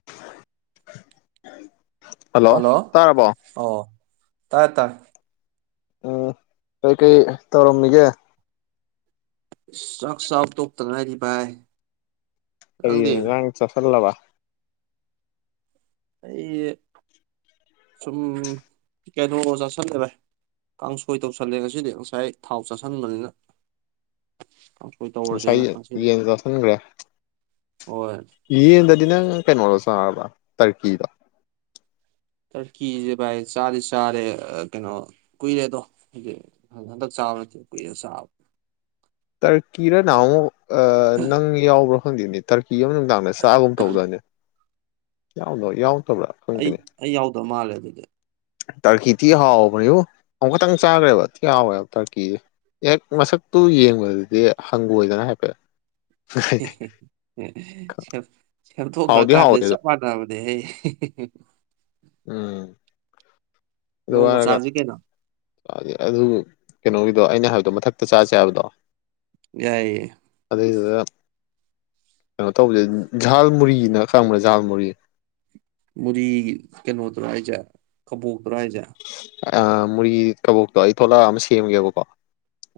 [unintelligible] Hello ꯑꯣ ꯇꯥꯏ ꯇꯥꯏ ꯫ ꯎꯝ ꯀꯩꯀꯩ ꯇꯧꯔꯝꯃꯤꯒꯦ ꯫ ꯆꯥꯛ ꯆꯥꯕ ꯇꯣꯞꯇ ꯉꯥꯏꯔꯤ ꯚꯥꯏ ꯫ ꯀꯔꯤ ꯑꯦꯟꯖꯥꯡ ꯆꯁꯜꯂꯕ ꯫ ꯑꯩꯖꯦ ꯁꯨꯝ ꯀꯩꯅꯣ ꯆꯥꯁꯟꯒ꯭ꯔꯦ ꯫ ꯀꯥꯡꯁꯣꯏ ꯇꯧꯁꯜꯂꯦ ꯉꯁꯤꯗꯤ ꯉꯁꯥꯏ ꯊꯥꯎ ꯆꯥꯥꯁꯟꯕꯅꯤꯅ ꯫ ꯀꯥꯡꯁꯣꯏ ꯇꯧꯔꯖꯦꯅꯥ ꯉꯁꯥꯏ ꯉꯁꯤꯗꯤ ꯌꯦꯟ ꯆꯥꯁꯟꯈ꯭ꯔꯦ ꯍꯣꯏ ꯫ ꯌꯦꯟꯗꯗꯤ ꯅꯪ ꯀꯩꯅꯣꯗꯣ ꯆꯥꯔꯕ ꯇꯔꯀꯤꯗꯣ ꯫ ꯇꯔꯀꯤꯖꯦ ꯚꯥꯏ ꯆꯥꯗꯤ ꯆꯥꯔꯦ ꯑꯥ ꯀꯩꯅꯣ ꯀꯨꯏꯔꯦ ꯑꯗꯣ ꯍꯗꯤ ꯍꯟꯗꯛ ꯆꯥꯕ ꯅꯠꯇꯦ ꯀꯨꯏꯔꯦ ꯆꯥꯕ ꯫ ꯇꯔꯀꯤꯔ ꯅꯥ ꯃꯨꯛ ꯑꯥ ꯅꯪ ꯌꯥꯎꯕ꯭ꯔꯥ ꯈꯪꯗꯦꯅꯦ ꯫ ꯇꯔꯀꯤ ꯑꯃ ꯅꯨꯡꯗꯥꯡꯗ ꯆꯥꯒꯨꯝ ꯇꯧꯗꯥꯏꯅꯦ ꯌꯥꯎꯗ꯭ꯔꯣ ꯌꯥꯎꯛꯇꯕ꯭ꯔꯥ ꯫ ꯑꯩ ꯑꯩ ꯌꯥꯎꯗꯕ ꯃꯥꯜꯂꯦ ꯑꯗꯨꯗꯤ ꯫ ꯇꯔꯀꯤ ꯊꯤ ꯍꯥꯎꯕꯅꯦꯕꯨ ꯑꯃꯨꯈꯇꯪ ꯆꯥꯒ꯭ꯔꯦꯕ ꯊꯤ ꯍꯥꯎꯋꯦꯕ ꯇꯔꯀꯤꯖꯦ ꯫ ꯍꯦꯛ ꯃꯁꯛꯇꯨ ꯌꯦꯡꯕꯗꯗꯤ ꯍꯪꯒꯣꯏꯗꯅ ꯍꯥꯏꯐꯦꯠ ꯫ ꯁꯦꯝ ꯍꯥꯎꯗꯤ ꯁꯦꯝꯊꯣꯛꯈ꯭ꯔꯀꯥꯟꯗ ꯍꯥꯎꯋꯦ ꯑꯗꯣ ꯆꯞ ꯃꯥꯟꯅꯕꯟ ꯗꯦꯍ‌ꯦ ꯎꯝ ꯫ ꯑꯗꯨ ꯅꯣꯡꯃ ꯍꯥꯏꯔꯒ ꯆꯥꯁꯤ ꯀꯩꯅꯣ ꯍꯧꯖꯤꯛ ꯑꯗꯨ ꯀꯩꯅꯣꯒꯤꯗꯣ ꯑꯩꯅ ꯍꯥꯏꯕꯗꯣ ꯃꯊꯛꯇ ꯆꯥꯁꯦ ꯍꯥꯏꯕꯗꯣ ꯫ ꯌꯥꯏꯌꯦ ꯫ ꯑꯗꯩꯗꯨꯗ ꯀꯩꯅꯣ ꯇꯧꯕꯖꯦ ꯖ꯭ꯍꯥꯜ ꯃꯨꯔꯤꯅ ꯈꯪꯕ꯭ꯔꯥ ꯖꯥꯜ ꯃꯨꯔꯤ ꯫ ꯃꯨꯔꯤ ꯀꯩꯅꯣꯗꯨꯔ ꯍꯥꯏꯖꯦ ꯀꯕꯣꯛꯇꯨꯔꫭ ꯍꯥꯏꯖꯦ ꯫ ꯑꯥ ꯃꯨꯔꯤ ꯀꯕꯣꯛꯇꯣ ꯑꯩ ꯇꯣꯜꯂꯛꯑ ꯑꯃ ꯁꯦꯝꯒꯦꯕꯀꯣ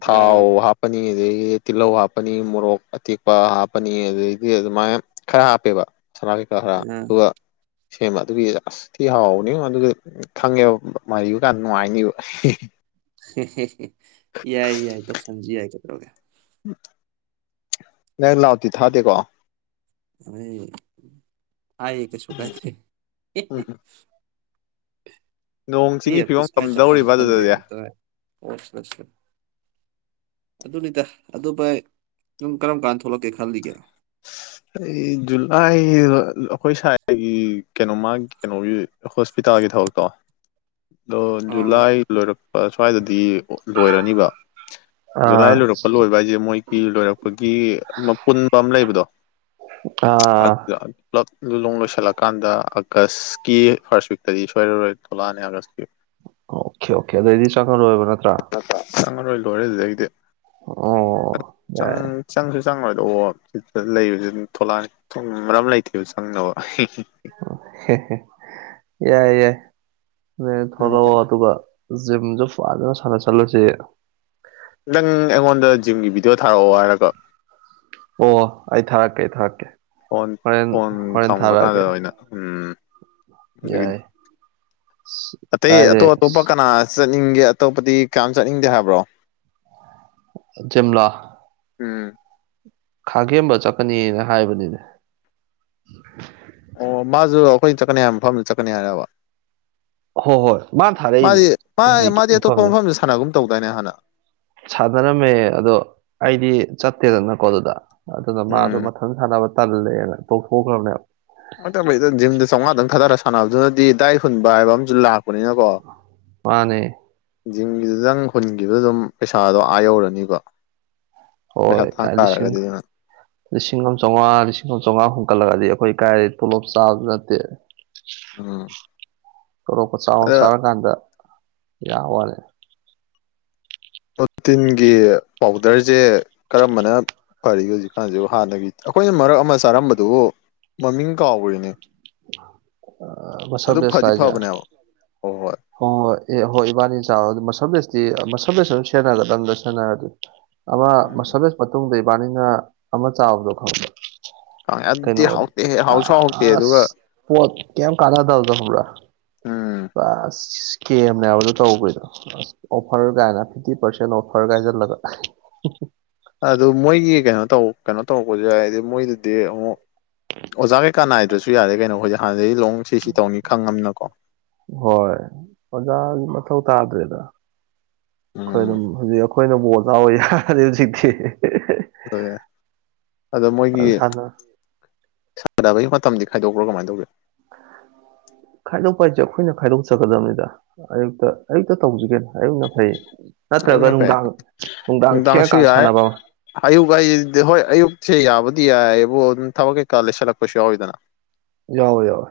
ꯊꯥꯎ ꯑꯥ ꯍꯥꯞ ꯄꯅꯤ ꯑꯗꯒꯤꯗꯤ ꯇꯤꯜꯂꯧ ꯍꯥꯞꯄꯅꯤ ꯃꯣꯔꯣꯛ ꯑꯇꯦꯛꯄ ꯍꯥꯞꯄꯅꯤ ꯑꯗꯨꯗꯩꯗꯤ ꯑꯗꯨꯃꯥꯏꯅ ꯈꯔ ꯍꯥꯞꯄꯦꯕ ꯁꯂꯥꯒꯤ [unintelligible] ꯈꯔ ꯈꯔ ꯑꯥ ꯑꯗꯨꯒ ꯁꯦꯝꯕ ꯑꯗꯨꯒꯤ ꯑꯁ ꯊꯤ ꯍꯥꯎꯕꯅꯤ ꯉꯣ ꯑꯗꯨꯗꯤ ꯈꯪꯉꯦꯕ ꯫ ꯃꯔꯤꯕ ꯀꯥꯟꯗ ꯅꯨꯡꯉꯥꯏꯅꯤꯕ ꯫ ꯌꯥꯏ ꯌꯥꯏ ꯇꯧꯁꯟꯖꯤ ꯌꯥꯏ ꯀꯩꯗꯧꯔꯒꯦ ꯫ [unintelligible] ꯅꯪ ꯂꯥꯋꯎꯇꯤ ꯊꯥꯗꯦꯀꯣ ꯫ [unintelligible] ꯊꯥꯏꯌꯦ ꯀꯩꯁꯨ ꯀꯥꯏ ꯗꯦ ꯫ ꯍꯣꯏ ꯍꯣꯏ [unintelligible] ꯅꯣꯡ ꯁꯤ ꯏꯆꯤꯡꯒꯤ ꯐꯤꯕꯝ ꯀꯝꯗꯧꯔꯤꯕ ꯑꯗꯨꯗꯗꯤ ꯑꯆꯥ ꯑꯆꯥ [unintelligible] ꯑꯗꯨꯅꯤꯗ ꯑꯗꯨ ꯚꯥꯏ ꯅꯪ ꯀꯔꯝ ꯀꯥꯟꯗ ꯊꯣꯛꯂꯛꯀꯦ ꯈꯜꯂꯤꯒꯦ ꯎ [unintelligible] ꯑꯩ ꯖꯨꯂꯥꯏ ꯑꯩꯈꯣꯏ ꯁ꯭ꯋꯥꯏꯒꯤ ꯀꯩꯅꯣ ꯃꯥꯒꯤ ꯀꯩꯅꯣꯒꯤ ꯍꯣꯁꯄꯤꯇꯥꯜꯒꯤ ꯊꯕꯛꯇꯣ ꯑꯗꯣ ꯑꯥ ꯖꯨꯂꯥꯏ ꯂꯣꯏꯔꯛꯄ ꯁ꯭ꯋꯥꯏꯗꯗꯤ ꯂꯣꯏꯔꯅꯤꯕ ꯖꯨꯂꯥꯏ ꯑꯥ ꯂꯣꯏꯔꯛꯄ ꯂꯣꯏꯕ ꯍꯥꯏꯁꯦ ꯃꯣꯏꯒꯤ ꯂꯣꯏꯔꯛꯄꯒꯤ ꯃꯄꯨꯟ ꯂꯩꯕꯗꯣ ꯑꯥ ꯄꯨꯂꯞꯂꯣꯡ [unintelligible] ꯂꯣꯏꯁꯤꯜꯂꯀꯥꯟꯗ ꯑꯥꯒꯁꯀꯤ ꯐꯥꯔꯁꯠ ꯋꯤꯛꯇꯗꯤ ꯁꯣꯏꯔꯔꯣꯏ ꯊꯣꯛꯂꯛꯑꯅꯤ ꯑꯥꯁꯀꯤ ꯑꯣꯀꯦ ꯑꯣꯀꯦ ꯑꯗꯨꯗꯩꯗꯤ ꯆꯠꯂꯔꫭꯏꯕ ꯅꯠꯇ꯭ꯔꯥ ꯆꯪꯉꯔꯣꯏ ꯂꯣꯏꯔꯦ ꯑꯗꯨꯗꯒꯤꯗꯤ ꯑꯣ ꯌꯥꯏ ꯆꯪꯁꯨ ꯆꯪꯉꯣꯏꯗꯑꯣ [unintelligible] ꯁꯤꯗ ꯂꯩꯕꯁꯤ ꯑꯗꯨꯝ ꯊꯣꯛꯂꯛꯑꯅꯤ ꯊ [unintelligible] ꯃꯔꯝꯂꯩꯇ‌ꯦꯕ ꯆꯪꯅꯕ ꯑꯦꯏ ꯌꯥꯏ ꯊꯂ ꯍꯥ ꯇꯀ [unintelligible] ꯖꯤꯝꯖꯨ ꯐꯖꯅꯥ ꯁꯅꯥ ꯁꯜꯂꯨꯁꯦ ꯅꯪ ꯑꯩꯉꯣꯟꯗ ꯖꯤꯝꯒꯤ ꯚꯤꯗꯤꯑꯣ ꯊꯥꯔꯛꯑꯣ ꯍꯥꯏꯔꯒꯥ ꯑꯣ ꯑꯩ ꯊꯥꯔꯛꯀꯦ ꯑꯩ ꯊꯥꯔꯛꯀꯦ ꯐꯣꯟ ꯍꯣꯔꯦꯟ ꯐꯣꯟ ꯍꯣꯔꯦꯟ ꯊꯝꯈꯔꯀꯥꯟꯗ ꯊꯥꯔꯛꯑꯒꯦ ꯑꯣꯏꯅ ꯎꯝ ꯌꯥꯏ ꯑꯇꯩ ꯀꯥꯏꯗꯩ ꯑꯇꯣꯞ ꯑꯇꯣꯞꯄ ꯑꯁ ꯀꯟꯅ ꯆꯠꯅꯤꯡꯒꯦ ꯑꯇꯣꯞꯄꯗꯤ ꯀꯅꯥꯝ ꯆꯠꯅꯤꯡꯗꯦ ꯍꯥꯏꯕ꯭ꯔꯣ ꯖꯤꯝꯂꫭ ꯎꯝ ꯈꯥꯒꯦꯝꯕ ꯆꯠꯀꯅꯤꯅ ꯍꯥꯏꯕꯅꯤꯅꯦ ꯑꯣ ꯃꯥꯁꯨ ꯑꯩꯈꯣꯏꯅ ꯆꯠꯀꯅꯤ ꯍꯥꯏꯕ ꯃꯐꯝꯗꯨ ꯆꯠꯀꯅꯤ ꯍꯥꯏꯔꯕ ꯍꯣꯏ ꯍꯣꯏ ꯃꯥꯅ ꯊꯥꯔꯛꯏꯅꯦ ꯃꯥꯗꯤ ꯃꯥ ꯍꯧꯖꯤꯛꯀꯤ ꯃꯥꯗꯤ ꯑꯇꯣꯞꯄ ꯃꯐꯝꯗ ꯃꯐꯝꯁꯤ ꯁꯥꯟꯅꯒꯨꯝ ꯇꯧꯗꯏꯅꯦ ꯍꯥꯟꯅ ꯁꯥꯟꯅꯔꯝꯃꯦ ꯑꯗꯣ ꯑꯩꯗꯤ ꯆꯠꯇꯦꯗꯅꯀꯣ ꯑꯗꯨꯗ ꯑꯗꯨꯅ ꯃꯥꯗꯣ ꯎꯝ ꯃꯊꯪ ꯁꯥꯟꯅꯕ ꯇꯜꯂꯦꯅ ꯇꯧꯊꯣꯛꯈ꯭ꯔꯕꯅꯦꯕ ꯑꯗ [unintelligible] ꯖꯤꯝꯗ ꯆꯥꯝꯃꯉꯥꯗꯪ ꯈꯊꯔ ꯁꯥꯟꯅꯕꯗꯨꯅꯗꯤ ꯗꯥꯏ ꯍꯨꯟꯕ ꯍꯥꯏꯕ ꯑꯃꯁꯨ ꯂꯥꯛꯄ ꯄꯨꯅꯤꯅ ꯀꯣ ꯃꯥꯅꯦ ꯖꯝꯤꯒꯤꯗꯨꯗꯪ ꯍꯨꯟꯈꯤꯕꯗ ꯑꯗꯨꯝ ꯄꯩꯁꯥꯗꯣ ꯑꯥ ꯌꯧꯔꯅꯤꯕ ꯄꯩꯁꯥ ꯍꯣꯏ ꯊꯥꯡ ꯀꯥꯏ ꯂꯤꯁꯤꯡ ꯇꯥꯔꯒꯗꯤ ꯑꯗꯨꯅ ꯂꯤꯁꯤꯡ ꯑꯃ ꯆꯥꯝꯃꯉꯥ ꯂꯤꯁꯤꯡ ꯑꯃ ꯆꯥꯝꯃꯉꯥ ꯍꯨꯝꯟꯀꯠꯂꯒꯗꯤ ꯑꯩꯈꯣꯏ ꯀꯥꯏ ꯇꯣꯂꯣꯞ ꯆꯥꯕꯁꯨ ꯅꯠꯇꯦ ꯎꯝ ꯀꯔꯣꯞꯀ ꯆꯥꯎꯅ ꯑꯗ ꯆꯥꯔꯀꯥꯟꯗ ꯌꯥꯕ ꯋꯥꯅꯤ ꯄ꯭ꯔꯣꯇꯤꯟꯒꯤ ꯄꯥꯎꯗꯔꯁꯦ ꯀꯔꯝꯕꯅ ꯐꯔꯤ ꯍꯧꯖꯤꯛꯀꯥꯟꯁꯤ ꯍꯥꯟꯅꯒꯤ ꯑꯩꯈꯣꯏꯅ ꯃꯔꯛ ꯑꯃ ꯆꯥꯔꯝꯕꯗꯨꯕꯨ ꯃꯃꯤꯡ ꯀꯥꯎꯈꯔꯤꯅꯦ ꯃꯁꯜ ꯑꯗꯨ ꯕꯦꯁ ꯐꯗꯤ ꯍꯥꯏꯁꯦ ꯐꯕꯅꯦꯕ ꯍꯣꯏ ꯍꯣꯏ ꯍꯣꯏ ꯍꯣꯏ ꯑꯦ ꯍꯣꯏ ꯏꯕꯥꯅꯤ ꯆꯥꯎꯥꯛꯣ ꯑꯗꯨ ꯃꯁꯜ ꯦꯁꯇꯤ ꯃꯁꯜ ꯔꯦꯁ ꯑꯗꯨꯝ ꯁꯦꯟꯅꯔꯒ ꯅ ꯑꯝꯗ ꯁꯥꯟꯟꯅꯅꯔ ꯑꯗꯨꯗꯤ ꯑꯃ ꯎꯝ ꯃꯁꯂꯦꯁ ꯃꯇꯨꯡꯗ ꯏꯕꯥꯅꯤꯅ ꯑꯃ ꯆꯥꯎꯥꯕꯗꯣ ꯈꯪꯕ ꯈꯪꯉꯦ ꯑꯗꯨꯗꯤ ꯀꯩꯅꯅ ꯍꯥꯎꯇꯦ ꯑ ꯍꯥꯎꯁꯨ ꯍꯥꯎꯇꯦ ꯑ ꯑꯗꯨꯒ ꯄꯣ ꯀꯌꯥꯝ ꯀꯥꯗꯥꯗꯗ ꯍꯂꯁ ꯎꯝ ꯏꯁ ꯀꯦꯝꯅꯦꯕꯗꯣ ꯇꯧꯕꯣꯏꯗꯣ ꯑꯣꯐꯔ ꯀꯥꯏꯅ ꯐꯤꯐꯇꯤ ꯄꯔꯁꯦꯟ ꯑꯣꯐꯔ ꯀꯥꯏꯁꯤꯠꯂꯒ ꯑꯗꯨ ꯃꯣꯏꯒꯤ ꯀꯩꯅꯣ ꯇꯧ ꯀꯩꯅꯣ ꯇꯧꯔꯛꯄꯁꯨ ꯍꯥꯏꯗꯤ ꯃꯣꯏꯗꯨꯗꯤ ꯑꯃꯨꯛ ꯑꯣꯖꯥ ꯀꯩꯀꯥ ꯅꯥꯏꯗ꯭ꯔꯁꯨ ꯌꯥꯔꯦ ꯀꯩꯅꯣ ꯑꯩꯈꯣꯏꯛ ꯍꯥꯟꯅꯗꯩ ꯂꯣꯡ ꯁꯤ ꯁꯤ ꯇꯧꯅꯤ ꯈꯪꯉꯝꯅꯀꯣ ꯍꯣꯏ ꯑꯣꯖꯥꯒꯤ ꯃꯊꯧ ꯇꯥꯗ꯭ꯔꯦꯗ ꯑꯩꯈꯣꯏ ꯎꯝ ꯑꯗꯨꯝ ꯍꯧꯖꯤꯛ ꯑꯩꯈꯣꯏꯅ ꯕꯣ ꯆꯥꯎꯕ ꯌꯥꯔꯔꯦ ꯍꯧꯖꯤꯛꯇꯤ ꯑꯣꯏ ꯑꯗꯣ ꯃꯣꯏꯒꯤ ꯐꯖꯅ ꯁꯥꯟꯅ ꯁꯥꯟꯅꯕꯒꯤ ꯃꯇꯝꯗꯤ ꯈꯥꯏꯗꯣꯛꯄ꯭ꯔꯣ ꯀꯃꯥꯏꯅ ꯇꯧꯒꯦ ꯈꯥꯏꯗꯣꯛꯄ ꯍꯥꯏꯁꯦ ꯑꯩꯈꯣꯏꯅ ꯈꯥꯏꯗꯣꯛꯆꯒꯗꯕꯅꯤꯗ ꯑꯌꯨꯛꯇ ꯑꯌꯨꯛꯇ ꯇꯧꯁꯤꯒꯦꯅ ꯑꯌꯨꯛꯅ ꯐꯩ ꯅꯠꯇ꯭ꯔꯒ ꯑꯌꯨꯛꯅ ꯐꯩ ꯅꯨꯡꯗꯥꯡ ꯅꯨꯡꯗꯥꯡ ꯅꯨꯡꯗꯥꯡꯁꯨ ꯊꯦꯛꯑꯀꯥꯟ ꯌꯥꯏ ꯁꯥꯟꯅꯕ ꯑꯃ ꯑꯌꯨꯛ ꯍꯥꯏꯁꯤꯗꯤ ꯍꯣꯏ ꯑꯌꯨꯛꯁꯦ ꯌꯥꯕꯗꯤ ꯌꯥꯏꯕꯨ ꯑꯗꯨꯝ ꯊꯕꯛ ꯀꯩꯀꯥ ꯂꯩꯁꯜꯂꯛꯄꯁꯨ ꯌꯥꯎꯋꯤꯗꯅ ꯌꯥꯎꯋꯦ ꯌꯥꯎꯋꯦ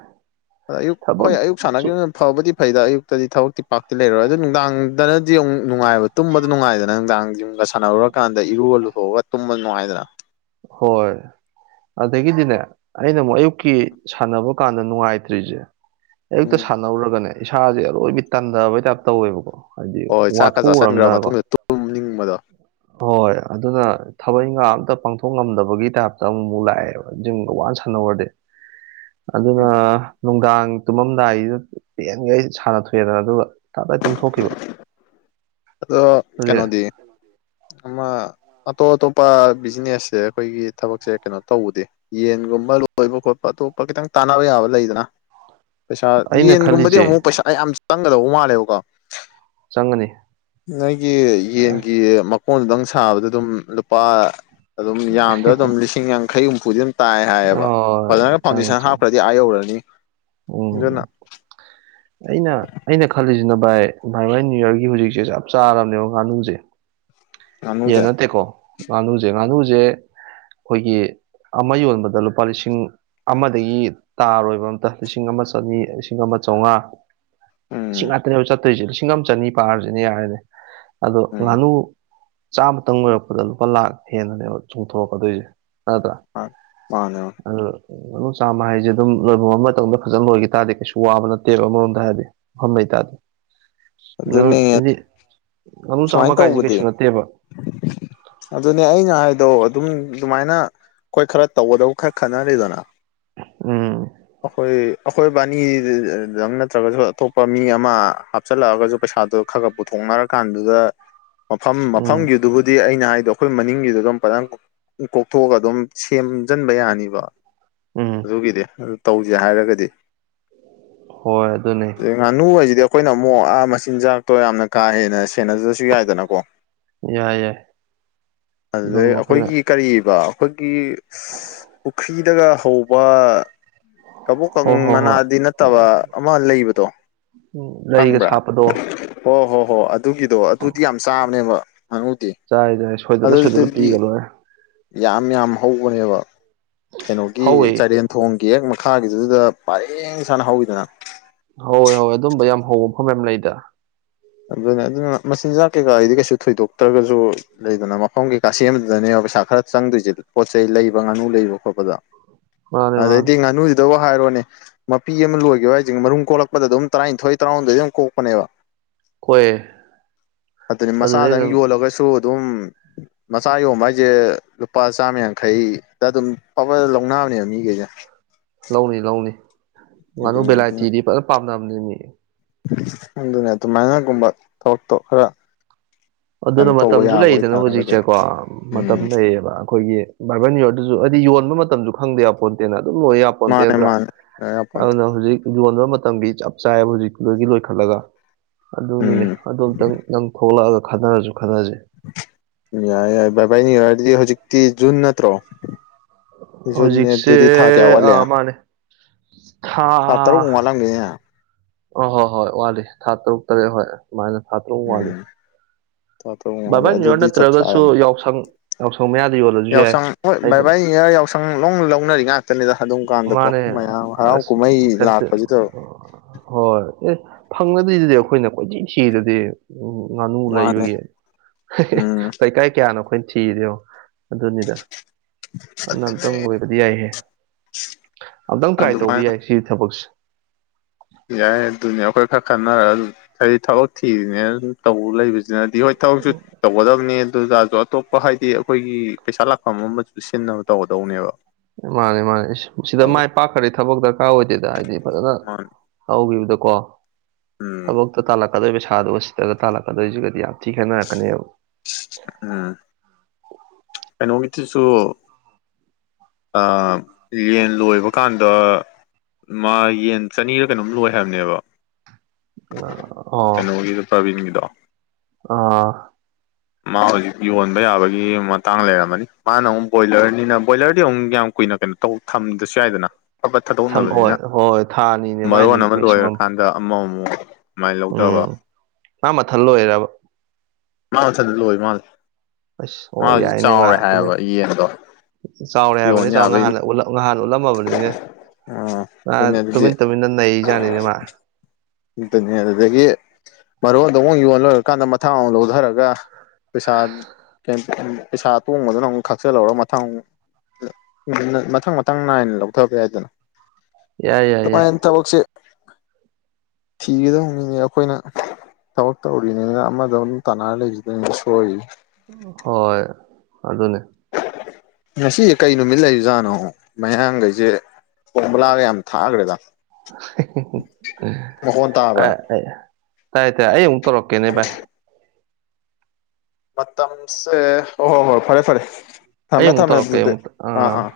ꯑ ꯑꯌꯨꯛ ꯍꯣꯏ ꯑꯌꯨꯛ ꯊꯕꯛꯁꯨ ꯁꯥꯟꯅꯈꯤꯕ ꯑꯗꯨꯝ ꯐꯕꯨꯗꯤ ꯐꯩꯗ ꯑꯌꯨꯛꯇꯗꯤ ꯊꯕꯛꯇꯤ ꯄꯥꯛꯇꯤ ꯂꯩꯔꯣꯏ ꯑꯗꯨꯗꯣ ꯅꯨꯡꯗꯥꯡꯗꯅꯗꯤꯉ ꯅꯨꯡꯉꯥꯏꯕ ꯇꯨꯝꯕꯗ ꯅꯨꯡꯉꯥꯏꯗꯅ ꯅꯨꯡꯗꯥꯡ ꯌꯨꯝꯒ ꯁꯥꯟꯅꯔꯨꯔꯀꯥꯟꯗ ꯏꯔꯨ ꯂꯨꯊꯣꯛꯑꯒ ꯇꯨꯝꯕ ꯅꯨꯡꯉꯥꯏꯗꯅ ꯍꯣꯏ ꯑꯗꯒꯤꯗꯤꯅꯦ ꯑꯩꯅ ꯑꯃꯨꯛ ꯑꯌꯨꯛꯀꯤ ꯁꯥꯟꯅꯕ ꯀꯥꯟꯗ ꯅꯨꯡꯉꯥꯏꯇ꯭ꯔꯤꯁꯦ ꯑꯌꯨꯛꯇ ꯎꯝ ꯁꯥꯟꯅꯧꯔꯒꯅꯦ ꯏꯁꯥꯁꯦ ꯂꯔꯣꯏꯕꯤ ꯇꯟꯊꯕꯩ ꯇꯥꯏꯞ ꯇꯧꯋꯦꯕꯀꯣ ꯍꯥꯏꯗꯤ ꯍꯣꯏ ꯆꯥꯛꯀ ꯆꯥꯁꯟꯈ꯭ꯔ ꯋꯥꯊꯣꯛꯎꯔꯝꯅꯕ ꯃꯇꯨꯡꯗ ꯇꯨꯝꯅꯤꯡꯕꯗꯣ ꯍꯣꯏ ꯑꯗꯨꯅ ꯊꯕꯛ ꯏꯪꯈꯥꯡ ꯑꯝꯇ ꯄꯥꯡꯊꯣꯛ ꯉꯝꯗꯕꯒꯤ ꯇꯥꯏꯞꯇ ꯑꯃꯃꯨꯛ ꯂꯥꯛꯑꯦꯕ ꯖꯤꯝꯒ ꯋꯥꯟ ꯁꯥꯟꯋꯥꯔꯗꯤ ꯑꯗꯨꯅ ꯎꯝ ꯅꯨꯡꯗꯥꯡ ꯇꯨꯝꯃꯝꯗꯥꯏꯁꯤꯗ ꯄꯦꯟꯉꯦ ꯑꯩ ꯁꯥꯟꯅ ꯊꯣꯛꯣꯏꯑꯗꯅ ꯑꯗꯨꯒ ꯇꯞ ꯇ ꯇꯨꯝꯊꯣꯛꯈꯤꯕ ꯑꯗꯣ ꯑꯗꯨꯗꯤ ꯀꯩꯅꯣꯗꯤ ꯑꯃꯃ ꯑꯇꯣꯞ ꯑꯇꯣꯞꯄ ꯕꯤꯖꯤꯅꯦꯁꯁꯦ ꯑꯩꯈꯣꯏꯒꯤ ꯊꯕꯛꯁꯦ ꯀꯩꯅꯣ ꯇꯧꯕꯗꯤ ꯌꯦꯟꯒꯨꯝꯕ ꯂꯣꯏꯕ ꯈꯣꯠꯄ ꯑꯇꯣꯞꯄ ꯈꯤꯇꯪ ꯇꯥꯟꯅꯕ ꯌꯥꯕ ꯂꯩꯗꯅ ꯄꯩꯁꯥ ꯑꯩꯅ ꯌꯦꯟꯒꯨꯝꯕꯗꯤ ꯈꯜꯂꯤꯁꯦ ꯑꯃꯨꯛ ꯄꯩꯁꯥ ꯌꯥꯝ ꯆꯪꯒꯗꯧꯕ ꯃꯥꯜꯂꯦꯕꯀꯣ ꯆꯪꯒꯅꯤ ꯅꯪꯒꯤ ꯌꯦꯟꯒꯤ ꯃꯀꯣꯟꯗꯨꯗꯪ ꯁꯥꯕꯗ ꯑꯗꯨꯝ ꯂꯨꯄꯥ ꯑꯗꯨꯝ ꯌꯥꯝꯗ꯭ꯔ ꯑꯗꯨꯝ ꯂꯤꯁꯤꯡ ꯌꯥꯡꯈꯩ ꯍꯨꯝꯐꯨꯗꯤ ꯑꯗꯨꯝ ꯇꯥꯏ ꯍꯥꯏꯌꯦꯕ ꯍꯣꯏ ꯐꯖꯅ ꯐꯥꯎꯟꯗꯦꯁꯟ ꯍꯥꯞꯈ꯭ꯔꯗꯤ ꯑꯥ ꯌꯧꯔꯅꯤ ꯑꯗꯨꯅ ꯑꯣꯝ ꯑꯩꯅ ꯑꯩꯅ ꯈꯜꯂꯤꯁꯤꯅ ꯚꯥꯏ ꯏꯟꯚꯥꯏꯃ ꯅꯅꯤꯌꯨ ꯌꯔꯒꯤ ꯍꯧꯖꯤꯛꯁꯦ ꯆꯞ ꯆꯥꯔꯕꯅꯦꯕ ꯉꯥꯅꯨꯁꯦ ꯌꯦꯟ ꯉꯥꯅꯨꯁꯦ ꯅꯠꯇꯦꯀꯣ ꯉꯥꯅꯨꯁꯦ ꯉꯥꯅꯨꯁꯦ ꯑꯩꯈꯣꯏꯒꯤ ꯑꯃ ꯌꯣꯟꯕꯗ ꯂꯨꯄꯥ ꯂꯤꯁꯤꯡ ꯑꯃꯗꯒꯤ ꯇꯥꯔꯣꯏꯕ ꯑꯝꯇ ꯂꯤꯁꯤꯡ ꯑꯃ ꯆꯅꯤ ꯂꯤꯁꯤꯡ ꯑꯃ ꯆꯥꯝꯃꯉꯥ ꯂꯤꯁꯤꯡ ꯎꯝ ꯉꯥꯛꯇꯅꯦꯕ ꯆꯠꯇꯣꯏꯁꯦ ꯂꯤꯁꯤꯡ ꯑꯃ ꯆꯅꯤ ꯄꯥꯔꯁꯤꯅꯦ ꯌꯥꯔꯦꯅꯦ ꯑꯗꯣ ꯎꯝ ꯉꯥꯅꯨ ꯆꯥꯃꯇꯪ ꯂ ꯑꯣꯏꯔꯛꯄꯗ ꯂꯨꯄꯥ ꯂꯥꯛ ꯍꯦꯟꯅꯅꯦꯕ ꯆꯣꯡꯊꯣꯔꯛꯀꯗꯣꯏꯁꯦ ꯅꯠꯇ꯭ꯔꯥ ꯍ ꯃꯥꯅꯦ ꯑꯗꯨ ꯑꯗꯨꯝ ꯆꯥꯃ ꯍꯥꯏꯁꯦ ꯑꯗꯨꯝ ꯂꯣꯏꯐꯝ ꯃꯇꯝꯗ ꯐꯖꯅ ꯂꯣꯏꯈꯤ ꯇꯥꯔꯗꯤ ꯀꯩꯁꯨ ꯋꯥꯕ ꯅꯠꯇꯦꯕ ꯑꯃꯔꯣꯝꯗ ꯍꯥꯏꯗꯤ ꯐꯝꯃꯩꯇꯥꯥꯗ ꯑꯗꯨꯅꯦ ꯍꯥꯏꯗꯤ ꯑꯨ ꯆꯥꯃ ꯁꯨꯃꯥꯏꯅ ꯀꯥꯏꯁꯦ ꯇꯧꯕꯗꯤ ꯀꯩꯁꯨ ꯅꯠꯇꯦꯕ ꯑꯗꯨꯅꯦ ꯑꯩꯅ ꯍꯥꯏꯗꯣ ꯑꯣ ꯑꯗꯨꯝ ꯑꯗꯨꯃꯥꯏꯅ ꯑꯩꯈꯣꯏ ꯈꯔ ꯇꯧꯒꯗꯕ ꯈꯔ ꯈꯟꯅꯔꯤꯗꯅ ꯎꯝ ꯑꯩꯈꯣꯏ ꯑꯩꯈꯣꯏ ꯕꯥꯅꯤꯗꯪ ꯅꯠꯇ꯭ꯔꯒꯁꯨ ꯑꯇꯣꯞꯄ ꯃꯤ ꯑꯃ ꯀꯞꯆꯜꯂꯛꯑꯒꯁꯨ ꯄꯩꯁꯥꯗꯣ ꯈꯔ ꯈ ꯄꯨꯊꯣꯛꯅꯔ ꯀꯥꯟꯗꯨꯗ ꯃꯐꯝ ꯎꯝ ꯃꯐꯝꯒꯤ ꯑꯗꯨꯕꯨꯗꯤ ꯑꯩꯅ ꯍꯥꯏꯗꯣ ꯑꯩꯈꯣꯏ ꯃꯅꯤꯡꯒꯤꯗꯨꯗ ꯑꯗꯨꯝ ꯄꯪ ꯀꯣꯛꯊꯣꯛꯑꯒ ꯑꯗꯨꯝ ꯁꯦꯝꯖꯤꯟꯕ ꯌꯥꯅꯤꯕ ꯎꯝ ꯑꯗꯨꯒꯤꯗꯤ ꯑꯗꯨ ꯇꯧꯁꯦ ꯍꯥꯏꯔꯒꯗꯤ ꯍꯣꯏ ꯑꯗꯨꯅꯦ ꯑꯗꯩ ꯉꯥꯅꯨ ꯍꯥꯏꯁꯤꯗꯤ ꯑꯩꯈꯣꯏꯅ ꯑꯃꯨꯛ ꯑ ꯃꯆꯤꯟꯖꯥꯛꯇꯣ ꯌꯥꯝꯅ ꯀꯥ ꯍꯦꯟꯅ ꯁꯦꯟꯅꯖꯁꯨ ꯌꯥꯏꯗꯅꯀꯣ ꯌꯥꯏ ꯌꯥꯏ ꯑꯗꯨꯝ ꯑꯗꯨꯗꯩ ꯑꯩꯈꯣꯏꯅ ꯑꯩꯈꯣꯏꯒꯤ ꯀꯔꯤꯕꯔꯤꯕ ꯑꯩꯈꯣꯏꯒꯤ ꯄꯨꯈ꯭ꯔꯤꯗꯒ ꯍꯧꯕ ꯀꯕꯣꯛꯀꯪ ꯍꯣꯏ ꯍꯣꯏ ꯍꯣꯏ ꯃꯅꯥꯗꯤ ꯅꯠꯇꯕ ꯑꯃ ꯂꯩꯕꯗꯣ ꯂꯩꯒ ꯈꯪꯕ꯭ꯔꯥ ꯁꯥꯞꯄꯗꯣ ꯑꯣ ꯍꯣ ꯍꯣ ꯑꯗꯨꯒꯤꯗꯣ ꯑꯗꯨꯗꯤ ꯌꯥꯝ ꯆꯥꯕꯅꯦꯕ ꯉꯉꯨꯗꯤ ꯆꯥꯏ ꯆꯥꯏ ꯁꯣꯏꯗꯅ ꯁꯣꯏꯗꯅ ꯑꯗꯨꯗꯤ ꯄꯤꯒ ꯂꯣꯏꯔꯦ ꯌꯥꯝ ꯌꯥꯝ ꯍꯧꯕꯅꯦꯕ ꯀꯩꯅꯣꯒꯤ ꯍꯧꯋꯤ ꯆꯔꯦꯟ ꯊꯣꯡꯒꯤ ꯍꯦꯛ ꯃꯈꯥꯒꯤꯗꯨꯗꯨꯗ ꯄꯔꯦꯡ ꯁꯥꯅ ꯍꯧꯋꯤꯗꯅ ꯍꯣꯏ ꯍꯣꯏ ꯑꯗꯨꯝꯕ ꯌꯥꯝ ꯍꯧꯕ ꯃꯐꯝ ꯌꯥꯝ ꯂꯩꯗ ꯑꯗꯨꯅꯦ ꯑꯗꯨꯅ ꯃꯆꯤꯟꯖꯥꯛ ꯀꯩꯀꯥ ꯑꯩꯗꯤ ꯀꯩꯁꯨ ꯊꯣꯏꯗꯣꯛꯇ꯭ꯔꯒꯁꯨ ꯂꯩꯗꯅ ꯃꯐꯝꯒꯤ ꯀꯥꯥꯁꯦꯝꯗꯨꯗꯅꯦꯕ ꯄꯩꯁꯥ ꯈꯔ ꯆꯪꯗꯣꯏꯁꯦ ꯄꯣꯠ ꯆꯩ ꯂꯩꯕ ꯉꯥꯅꯨ ꯂꯩꯕ ꯈꯣꯠꯄꯗ ꯃꯥꯅꯦ ꯃꯥꯅꯦ ꯑꯗꯥꯏꯗꯤꯅ ꯑꯗꯨꯕꯨ ꯍꯥꯏꯔꯣꯅꯦ ꯃꯄꯤ ꯑꯃ ꯂꯣꯏꯈꯤꯕ ꯍꯥꯏꯁꯤꯦ ꯃꯔꯨꯝ ꯀꯣꯛꯂꯛꯄꯗ ꯑꯗꯨꯝ ꯇꯔꯥꯅꯤꯊꯣꯏ ꯇꯔꯥꯍꯨꯝꯗꯣꯏ ꯑꯗꯨꯝ ꯀꯣꯛꯄꯅꯦꯕ ꯍꯣꯏ ꯑꯗꯨꯅꯤ ꯑꯗꯨꯗꯩ ꯃꯆꯥꯗꯪ ꯅꯪ ꯌꯣꯜꯂꯒꯁꯨ ꯑꯗꯨꯝ ꯃꯆꯥ ꯌꯣꯟꯕ ꯍꯥꯏꯁꯦ ꯂꯨꯄꯥ ꯆꯥꯝꯃ ꯌꯥꯡꯈꯩꯗ ꯑꯗꯨꯝ ꯐꯕ ꯂꯧꯅꯕꯅꯦꯕ ꯃꯤꯈꯩꯁꯦ ꯂꯧꯅꯤ ꯂꯧꯅꯤ ꯃꯥꯅ ꯑꯗꯨꯅ ꯚꯦꯂꯥꯏꯇꯤꯗꯤ ꯐꯖꯅ ꯄꯥꯝꯅꯕꯅꯤ ꯃꯤ ꯑꯗꯨꯅ ꯑꯗꯨꯃꯥꯏꯅꯒꯨꯝꯕ ꯊꯕꯛꯇꯣ ꯈꯔ ꯑꯗꯨꯅ ꯀꯩꯅꯣ ꯇꯧꯕ ꯃꯇꯝꯁꯨ ꯌꯥꯕ ꯂꯩꯗꯅ ꯑꯣꯏꯇꯥꯔꯒꯗꯤ ꯍꯧꯖꯤꯛꯁꯦꯀꯣ ꯃꯇꯝ ꯎꯝ ꯂꯩꯌꯦꯕ ꯑꯩꯈꯣꯏꯒꯤ ꯕꯥꯏꯕꯟ ꯌꯔ ꯑꯗꯨꯁꯨ ꯍꯥꯏꯗꯤ ꯌꯣꯟꯕ ꯃꯇꯝꯁꯨ ꯈꯪꯗꯦꯕ ꯄꯣꯠꯇꯦꯅ ꯑꯗꯨꯝ ꯂꯣꯏ ꯃꯥꯅꯦ ꯃꯥꯅꯦ ꯌꯥꯄꯣꯟꯇꯦ ꯄꯇꯦꯟ꯭ꯔꯅ ꯍꯧꯖꯤꯛ ꯌꯣꯟꯕ ꯃꯇꯝꯒꯤ ꯆꯞ ꯆꯥꯏꯕ ꯍꯧꯖꯤꯛꯇꯨꯗꯒꯤ ꯂꯣꯏꯈꯠꯂꯒ ꯑꯗꯨꯅꯤꯅꯦ ꯎꯝ ꯑꯗꯣ ꯑꯃꯨꯛꯇꯪ ꯅꯪ ꯊꯣꯛꯂꯛꯑꯒ ꯈꯟꯅꯔꯁꯨ ꯈꯟꯅꯁꯤ ꯌꯥꯔ ꯌꯥꯏ ꯚꯕꯥꯏꯅꯤ ꯌꯥꯔꯗꯤ ꯍꯧꯖꯤꯛꯇꯤ ꯖꯨꯟ ꯅꯠꯇ꯭ꯔꯣ ꯖꯨꯟꯅꯦ ꯍꯧꯖꯤꯛꯁꯦ ꯑꯗꯨꯗꯤ ꯊꯥ ꯀꯌꯥ ꯑ ꯋꯥꯠꯂꯤ ꯊꯥ ꯃꯥꯅꯦ ꯑꯥ ꯇꯔꯨꯛꯃꯨꯛ ꯋꯥꯠꯂꯝꯒꯤꯅꯤꯅꯦ ꯑ ꯍꯣ ꯍꯣꯏ ꯋꯥꯠꯂꯤ ꯊꯥ ꯇꯔꯨꯛ ꯇꯔꯦꯠ ꯍꯣꯏ ꯑꯗꯨꯨꯃꯥꯏꯅ ꯊꯥ ꯇꯔꯨꯛ ꯋꯥꯠꯂꯤ ꯂꯦ ꯕꯥꯔꯕꯟ ꯌꯣꯔ ꯑꯗꯨꯗꯤ ꯆꯞ ꯆꯥꯔꯝꯃꯦ ꯅꯠꯇ꯭ꯔꯒꯁꯨ ꯌꯥꯎꯁꯪ ꯌꯥꯎꯁꯪ ꯃꯌꯥꯗ ꯌꯣꯜꯂꯁꯨ ꯌꯥꯏ ꯌꯥꯎꯁꯪ ꯍꯣꯏ ꯂꯩꯗꯅ ꯚꯥꯏꯚ ꯌꯥꯎꯁꯪ ꯁꯪ ꯂ ꯂꯧ ꯂꯧꯅꯔꯤ ꯉꯥꯛꯇꯅꯤꯗ ꯑꯗꯨꯝ ꯀꯥꯟꯗꯀꯣ ꯃꯥꯅꯦ ꯃꯌꯥꯝ ꯍꯔꯥꯎ ꯑꯁ ꯀꯨꯝꯍꯩ ꯐꯦꯁꯇꯤ ꯂꯥꯛꯄꯁꯤꯗ ꯍꯣꯏ ꯑꯦ ꯐꯪꯒꯗ꯭ꯔꯤꯗꯨꯗꯤ ꯑꯩꯈꯣꯏꯅ ꯀꯣꯏꯊꯤꯡꯁꯤꯗꯗꯤ ꯎꯝ ꯉꯥꯅꯨ ꯃꯥꯅꯦ ꯂꯩꯕꯒꯤ ꯎꯝ ꯀꯩꯀꯥꯏ ꯀꯌꯥꯅꯣ ꯑꯩꯈꯣꯏꯅ ꯊꯤꯗꯣ ꯑꯗꯨꯅꯤꯗ ꯅꯅ ꯑꯝꯇꯪ ꯂꯣꯏꯕꯗꯤ ꯌꯥꯏꯍꯦ ꯑꯝꯛꯇꯪ ꯇ꯭ꯔꯥꯏ ꯇꯧꯕ ꯑꯗꯨꯃꯥꯏ ꯌꯥꯏ ꯁꯤꯒꯤ ꯊꯕꯛꯁꯦ ꯌꯥꯏ ꯑꯗꯨꯅꯦ ꯑꯩꯈꯣꯏ ꯈꯔ ꯈꯟꯅꯔꯒ ꯍꯥꯏꯔꯤ ꯊꯕꯛ ꯊꯤꯔꯤꯅꯦ ꯑꯗꯨ ꯇꯧꯕ ꯂꯩꯁꯦ ꯑꯗꯨꯗꯤ ꯍꯣꯏ ꯊꯕꯛꯁꯨ ꯇꯧꯒꯗꯕꯅꯦ ꯑꯗꯨꯖꯁꯨ ꯑꯇꯣꯞꯄ ꯍꯥꯏꯗꯤ ꯑꯩꯈꯣꯏꯒꯤ ꯄꯩꯁꯥ ꯂꯥꯛꯐꯝ ꯑꯃꯨ ꯁꯤꯟꯅꯕ ꯇꯧꯒꯗꯧꯅꯦꯕ ꯃꯥꯅꯤ ꯃꯥꯅꯤ ꯁꯤꯗ ꯊꯕꯛ ꯃꯥꯏ ꯄꯥꯛꯈꯔꯦ ꯊꯕꯛ ꯗꯔꯀꯥꯔ ꯑꯣꯏꯗꯦꯗ ꯍꯥꯏꯗꯤ ꯐꯖꯅ ꯃꯥꯅꯦ ꯇꯈꯤꯕꯗꯀꯣ ꯎꯝ ꯊꯕ ꯇ ꯇꯥꯜꯂꯀꯗꯩ ꯁꯥꯥꯒ ꯁꯤꯗꯒ ꯇꯥꯜꯂꯛꯀꯗꯣꯏꯁꯤꯒꯗꯤ ꯌꯥꯝ ꯊꯤ ꯈꯦꯠꯅꯔꯛꯀꯅꯦꯕ ꯎꯝ ꯀꯩꯅꯣꯒꯤꯗꯨꯁꯨ ꯌꯦꯟ ꯂꯣꯏꯕ ꯀꯥꯟꯗ ꯃꯥ ꯌꯦꯟ ꯆꯅꯤꯔ ꯀꯩꯅꯣꯝ ꯂꯣꯏ ꯍꯥꯏꯕꯅꯦꯕ ꯑꯣ ꯁꯕꯤꯟꯒꯤꯗꯣ ꯑ ꯃꯥ ꯍꯧꯖꯤꯛ ꯌꯣꯟꯕ ꯌꯥꯕꯒꯤ ꯃꯇꯥꯡ ꯂꯩꯔꯝꯃꯅꯤ ꯃꯥꯅ ꯑꯃꯨꯛ ꯕꯣꯏꯂꯔꯅꯤꯅ ꯕꯣꯏꯂꯔꯗꯤ ꯑꯃꯨꯛ ꯌꯥꯝ ꯀꯨꯏꯅ ꯀꯩꯅꯣ ꯊꯝꯗ꯭ꯔꯁꯨ ꯌꯥꯏꯗꯅ ꯑꯕꯠ ꯊꯝ ꯊꯥꯗꯣꯛꯅꯕꯅꯤꯅ ꯍꯣꯏ ꯍꯣꯏ ꯊꯥ ꯑꯅꯤꯅꯦ ꯃꯥꯏꯗꯤ ꯃꯔꯣꯟ ꯑꯃ ꯃꯦꯛꯁꯤꯃꯝ ꯂꯣꯏꯔꯀꯥꯟꯗ ꯑꯃ ꯑꯃꯨꯛ ꯁꯨꯃꯥꯏꯅ ꯂꯧꯊꯕ ꯎꯝ ꯃꯥ ꯃꯊꯜ ꯂꯣꯏꯔꯕ ꯃꯥ ꯃꯊꯗ ꯂꯣꯏ ꯃꯥꯁꯦ ꯑꯁ ꯑꯣ ꯃꯥꯁꯨ ꯌꯥꯏꯅꯦ ꯃꯥ ꯆꯥꯎꯔꯦ ꯇꯨꯃꯤꯟ ꯍꯥꯏꯌꯦꯕ ꯌꯦꯟꯗꯣ ꯆꯥꯎꯔꯦ ꯍꯥꯏꯕꯅꯤ ꯌꯣꯟ ꯌꯥꯕꯩ ꯆꯥꯎꯍꯥꯟꯅ ꯉꯍꯥꯟ ꯎꯠꯂꯝꯃꯕꯅꯤꯅꯦ ꯑ ꯇꯨꯃꯤꯟ ꯇꯨꯃꯤꯟꯅ ꯅꯖꯥꯠꯅꯤꯅꯦ ꯃꯥ ꯑꯇꯅꯤ ꯑꯗꯨꯗꯒꯤ ꯃꯔꯣꯟꯗ ꯑꯃꯨꯛ ꯌꯣ ꯂꯣꯏꯔꯀꯥꯟꯗ ꯃꯊꯥ ꯑꯃꯨꯛ ꯂꯧꯊꯔꯒ ꯄꯩꯁꯥ ꯄꯩꯁꯥ ꯇꯣꯡꯕꯗꯨꯅ ꯑꯃꯨꯛ ꯈꯥꯛꯆꯜꯍꯧꯔꯒ ꯃꯊꯪ ꯃꯊꯪ ꯃꯊꯪ ꯅꯥꯏꯅ ꯂꯧꯊꯒꯦ ꯍꯥꯏꯗꯅ ꯌꯥꯏ ꯌꯥꯏ ꯌꯥꯏ ꯊꯕꯛꯁꯦ ꯊꯤꯒꯗꯧꯅꯤꯅꯦ ꯑꯩꯈꯣꯏꯅ ꯊꯕꯛ ꯇꯧꯔꯤꯅꯤꯅ ꯑꯃꯗ ꯇꯅꯥ ꯂꯩꯗꯁꯨꯣꯏ ꯍꯣꯏ ꯑꯗꯨꯅꯦ ꯉꯁꯤ ꯀꯩ ꯅꯨꯃꯤꯠ ꯂꯩꯔꯤꯖꯥꯠꯅꯣ ꯃꯌꯥꯡꯈꯩꯁꯦ ꯕꯂꯒꯦ ꯌꯥꯝ ꯊꯥꯒꯦꯗ ꯇꯥꯕ꯭ꯔꯥ ꯇꯥꯏ ꯇꯥꯏꯦ ꯑꯩ ꯑꯃꯨꯛ ꯇꯧꯔꯛꯀꯦꯅꯦ ꯚꯥꯏ ꯃꯇꯝꯁꯦ ꯍꯣꯏ ꯍꯣꯏ ꯍꯣꯏ ꯐꯔꯦ ꯐꯔꯦ ꯑꯩ ꯊꯝꯃꯦ ꯑꯃꯨꯛ ꯊꯝꯃꯦ ꯇꯧꯔꯛꯀꯦ ꯑꯗꯨꯗꯤ ꯑꯃꯨꯛ ꯑꯥ ꯑꯥ